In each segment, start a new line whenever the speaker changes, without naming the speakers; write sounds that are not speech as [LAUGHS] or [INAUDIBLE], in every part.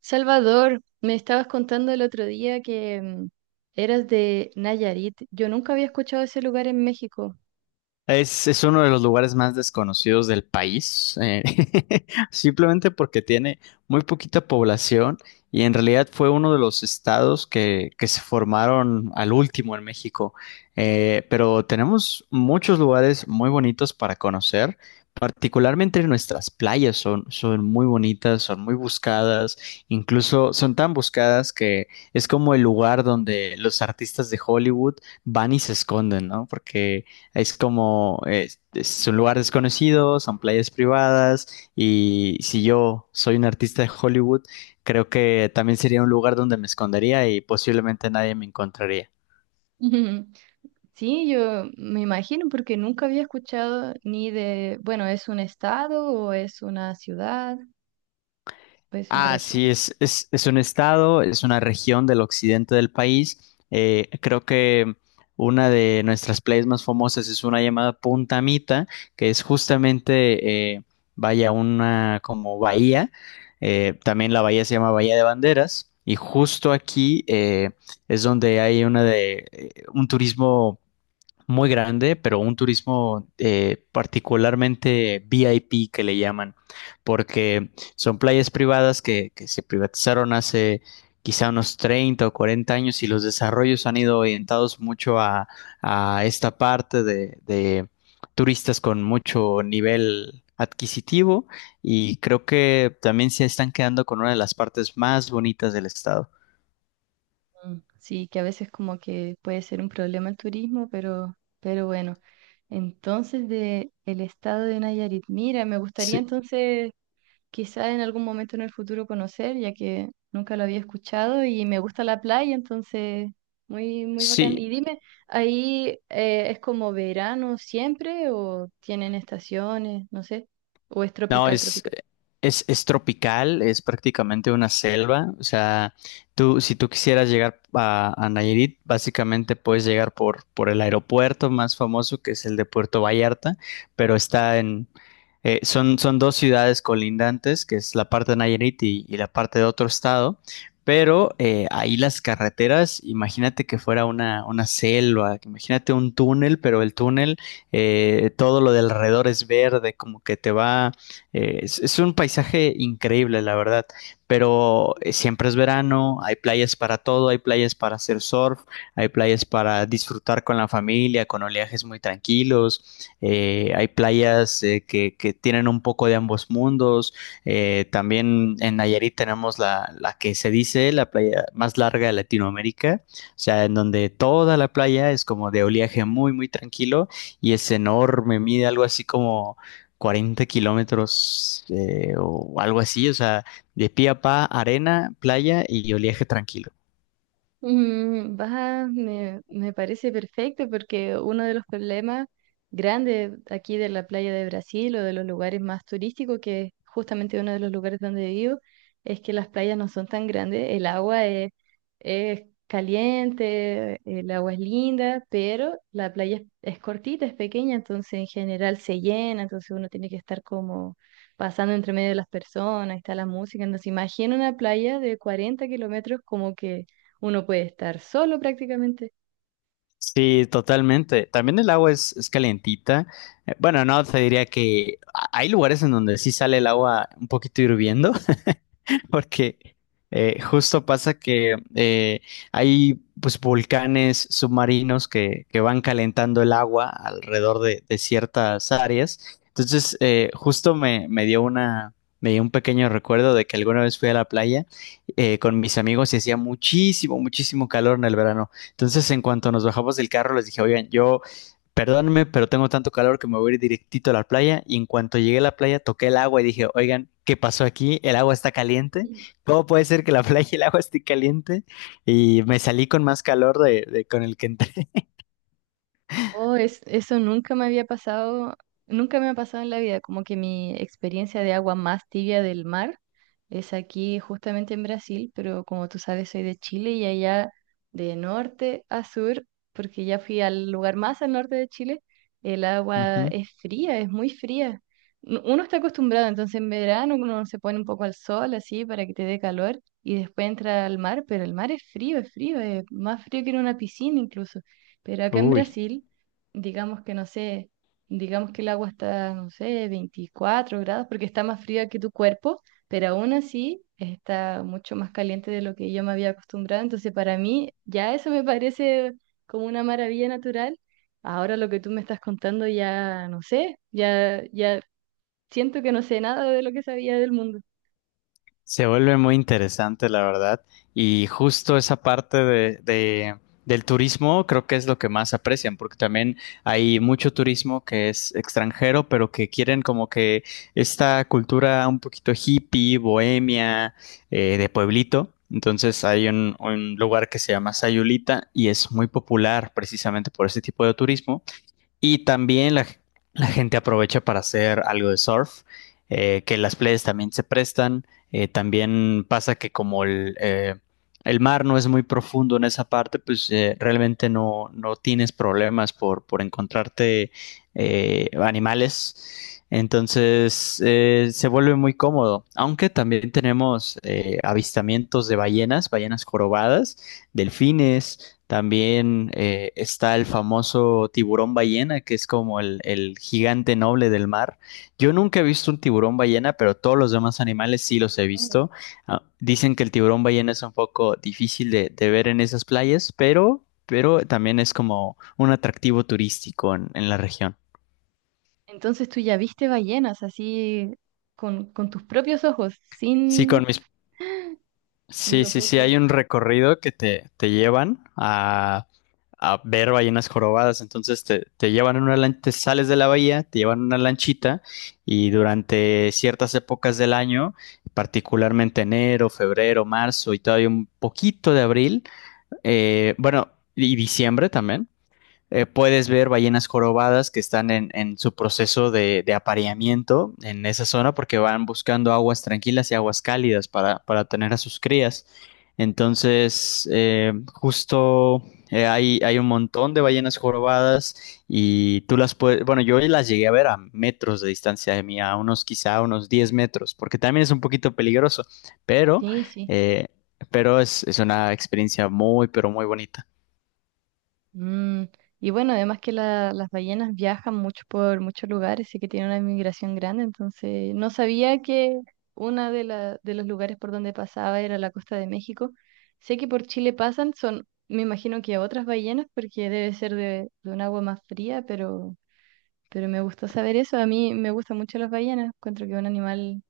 Salvador, me estabas contando el otro día que eras de Nayarit. Yo nunca había escuchado ese lugar en México.
Es uno de los lugares más desconocidos del país, [LAUGHS] simplemente porque tiene muy poquita población y en realidad fue uno de los estados que se formaron al último en México. Pero tenemos muchos lugares muy bonitos para conocer, particularmente nuestras playas son muy bonitas, son muy buscadas, incluso son tan buscadas que es como el lugar donde los artistas de Hollywood van y se esconden, ¿no? Porque es como, es un lugar desconocido, son playas privadas y si yo soy un artista de Hollywood, creo que también sería un lugar donde me escondería y posiblemente nadie me encontraría.
[LAUGHS] Ujú. Sí, yo me imagino porque nunca había escuchado ni de, bueno, ¿es un estado o es una ciudad o es una
Ah,
región?
sí, es un estado, es una región del occidente del país. Creo que una de nuestras playas más famosas es una llamada Punta Mita, que es justamente, vaya, una como bahía. También la bahía se llama Bahía de Banderas. Y justo aquí es donde hay una de un turismo muy grande, pero un turismo particularmente VIP que le llaman, porque son playas privadas que se privatizaron hace quizá unos 30 o 40 años y los desarrollos han ido orientados mucho a esta parte de turistas con mucho nivel adquisitivo y creo que también se están quedando con una de las partes más bonitas del estado.
Mm, sí, que a veces como que puede ser un problema el turismo, pero bueno. Entonces, de el estado de Nayarit. Mira, me gustaría
Sí,
entonces quizá en algún momento en el futuro conocer, ya que nunca lo había escuchado y me gusta la playa, entonces muy, muy bacán.
sí.
Y dime, ¿ahí es como verano siempre o tienen estaciones, no sé, o es
No,
tropical,
es,
tropical?
es, es tropical, es prácticamente una selva. O sea, tú, si tú quisieras llegar a Nayarit, básicamente puedes llegar por el aeropuerto más famoso, que es el de Puerto Vallarta, pero está en, son dos ciudades colindantes, que es la parte de Nayarit y la parte de otro estado, pero ahí las carreteras, imagínate que fuera una selva, que imagínate un túnel, pero el túnel, todo lo de alrededor es verde, como que te va es un paisaje increíble, la verdad, pero siempre es verano, hay playas para todo, hay playas para hacer surf, hay playas para disfrutar con la familia, con oleajes muy tranquilos, hay playas que tienen un poco de ambos mundos. También en Nayarit tenemos la, la que se dice la playa más larga de Latinoamérica, o sea, en donde toda la playa es como de oleaje muy, muy tranquilo y es enorme, mide algo así como 40 kilómetros o algo así, o sea, de pie a pa, arena, playa y oleaje tranquilo.
Mm, va, me parece perfecto porque uno de los problemas grandes aquí de la playa de Brasil o de los lugares más turísticos, que es justamente uno de los lugares donde vivo, es que las playas no son tan grandes, el agua es caliente, el agua es linda, pero la playa es cortita, es pequeña, entonces en general se llena, entonces uno tiene que estar como pasando entre medio de las personas, está la música, entonces imagina una playa de 40 kilómetros como que uno puede estar solo prácticamente.
Sí, totalmente. También el agua es calentita. Bueno, no, te diría que a- hay lugares en donde sí sale el agua un poquito hirviendo, [LAUGHS] [LAUGHS] porque justo pasa que hay pues volcanes submarinos que van calentando el agua alrededor de ciertas áreas. Entonces, justo me dio una, me dio un pequeño recuerdo de que alguna vez fui a la playa con mis amigos y hacía muchísimo, muchísimo calor en el verano. Entonces, en cuanto nos bajamos del carro, les dije, oigan, yo perdónenme, pero tengo tanto calor que me voy a ir directito a la playa y en cuanto llegué a la playa toqué el agua y dije, oigan, ¿qué pasó aquí? El agua está caliente. ¿Cómo puede ser que la [LAUGHS] playa y el agua esté caliente? Y me salí con más calor de- con el que entré.
Oh, eso nunca me había pasado, nunca me ha pasado en la vida, como que mi experiencia de agua más tibia del mar es aquí justamente en Brasil, pero como tú sabes soy de Chile y allá de norte a sur, porque ya fui al lugar más al norte de Chile, el agua
Ujú.
es fría, es muy fría. Uno está acostumbrado, entonces en verano uno se pone un poco al sol así para que te dé calor y después entra al mar, pero el mar es frío, es frío, es más frío que en una piscina incluso. Pero acá en
Uy.
Brasil digamos que no sé, digamos que el agua está, no sé, 24 grados, porque está más fría que tu cuerpo, pero aún así está mucho más caliente de lo que yo me había acostumbrado. Entonces, para mí, ya eso me parece como una maravilla natural. Ahora lo que tú me estás contando ya no sé, ya siento que no sé nada de lo que sabía del mundo.
Se vuelve muy interesante, la verdad. Y justo esa parte de- del turismo creo que es lo que más aprecian, porque también hay mucho turismo que es extranjero, pero que quieren como que esta cultura un poquito hippie, bohemia, de pueblito. Entonces hay un lugar que se llama Sayulita y es muy popular precisamente por ese tipo de turismo. Y también la gente aprovecha para hacer algo de surf, que las playas también se prestan. También pasa que como el mar no es muy profundo en esa parte, pues realmente no, no tienes problemas por encontrarte animales. Entonces se vuelve muy cómodo, aunque también tenemos avistamientos de ballenas, ballenas jorobadas, delfines, también está el famoso tiburón ballena, que es como el gigante noble del mar. Yo nunca he visto un tiburón ballena, pero todos los demás animales sí los he
Mm.
visto. Ah, dicen que el tiburón ballena es un poco difícil de ver en esas playas, pero también es como un atractivo turístico en la región.
Entonces tú ya viste ballenas así con tus propios ojos,
Sí, con
sin...
mis
No
sí,
lo
sí,
puedo
sí, hay
creer.
un recorrido que te llevan a ver ballenas jorobadas. Entonces te llevan en una lancha, te sales de la bahía, te llevan en una lanchita y durante ciertas épocas del año, particularmente enero, febrero, marzo y todavía un poquito de abril, bueno, y diciembre también, puedes ver ballenas jorobadas que están en su proceso de apareamiento en esa zona porque van buscando aguas tranquilas y aguas cálidas para tener a sus crías. Entonces, un montón de ballenas jorobadas y tú las puedes, bueno, yo las llegué a ver a metros de distancia de mí, a unos quizá unos 10 metros, porque también es un poquito peligroso, pero,
Sí, sí.
eh, pero es una experiencia muy, pero muy bonita.
Mm, y bueno, además que las ballenas viajan mucho por muchos lugares y que tienen una migración grande, entonces no sabía que uno de, de los lugares por donde pasaba era la costa de México. Sé que por Chile pasan, son, me imagino que otras ballenas, porque debe ser de un agua más fría, pero me gustó saber eso. A mí me gustan mucho las ballenas, encuentro que es un animal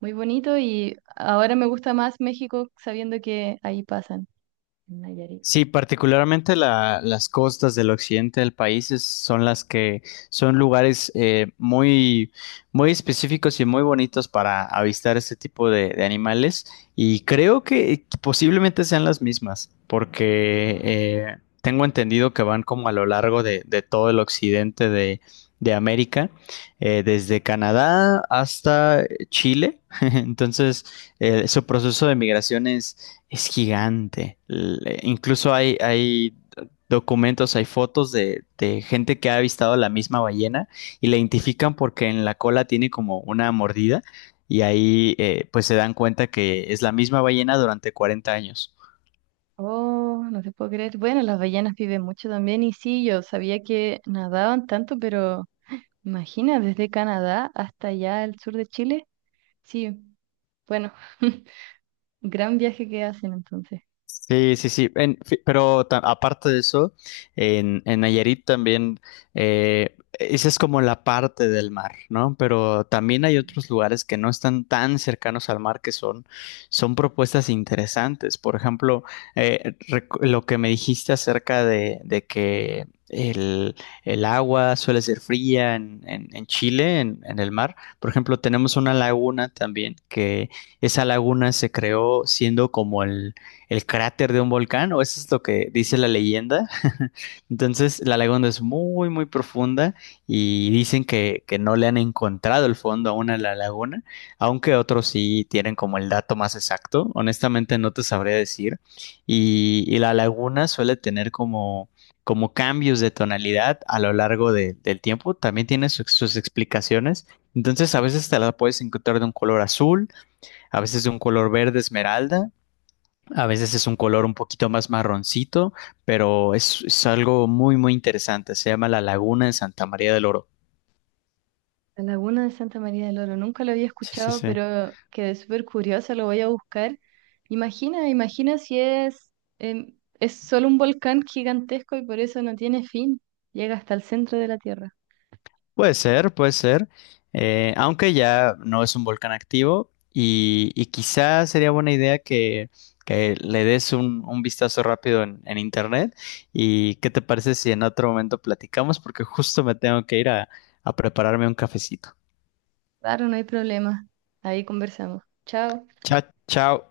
muy bonito y ahora me gusta más México sabiendo que ahí pasan, en Nayarit.
Sí, particularmente la- las costas del occidente del país es- son las que son lugares muy, muy específicos y muy bonitos para avistar este tipo de animales y creo que posiblemente sean las mismas porque tengo entendido que van como a lo largo de todo el occidente de América, desde Canadá hasta Chile. [LAUGHS] Entonces, su proceso de migración es gigante. Le- incluso hay, hay documentos, hay fotos de gente que ha avistado la misma ballena y la identifican porque en la cola tiene como una mordida y ahí pues se dan cuenta que es la misma ballena durante 40 años.
Oh, no te puedo creer. Bueno, las ballenas viven mucho también y sí, yo sabía que nadaban tanto, pero imagina, desde Canadá hasta allá al sur de Chile. Sí, bueno, [LAUGHS] gran viaje que hacen entonces.
Sí, sí, sí. En fi- pero ta- aparte de eso, en Nayarit también, esa es como la parte del mar, ¿no? Pero también hay
Ujú.
otros lugares que no están tan cercanos al mar que son, son propuestas interesantes. Por ejemplo, recu- lo que me dijiste acerca de que el agua suele ser fría en Chile, en el mar. Por ejemplo, tenemos una laguna también que esa laguna se creó siendo como el cráter de un volcán, o eso es lo que dice la leyenda. [LAUGHS] Entonces, la laguna es muy, muy profunda y dicen que no le han encontrado el fondo aún a la laguna, aunque otros sí tienen como el dato más exacto. Honestamente, no te sabría decir. Y la laguna suele tener como como cambios de tonalidad a lo largo de- del tiempo, también tiene su- sus explicaciones. Entonces, a veces te la puedes encontrar de un color azul, a veces de un color verde esmeralda, a veces es un color un poquito más marroncito, pero es algo muy, muy interesante. Se llama la Laguna de Santa María del Oro.
La laguna de Santa María del Oro, nunca lo había
Sí, sí,
escuchado,
sí.
pero quedé súper curiosa, lo voy a buscar. Imagina, imagina si es, es solo un volcán gigantesco y por eso no tiene fin. Llega hasta el centro de la Tierra.
Puede ser, puede ser. Aunque ya no es un volcán activo y quizá sería buena idea que le des un vistazo rápido en internet. ¿Y qué te parece si en otro momento platicamos? Porque justo me tengo que ir a prepararme un cafecito.
Claro, no hay problema. Ahí conversamos. Chao.
Chao, chao.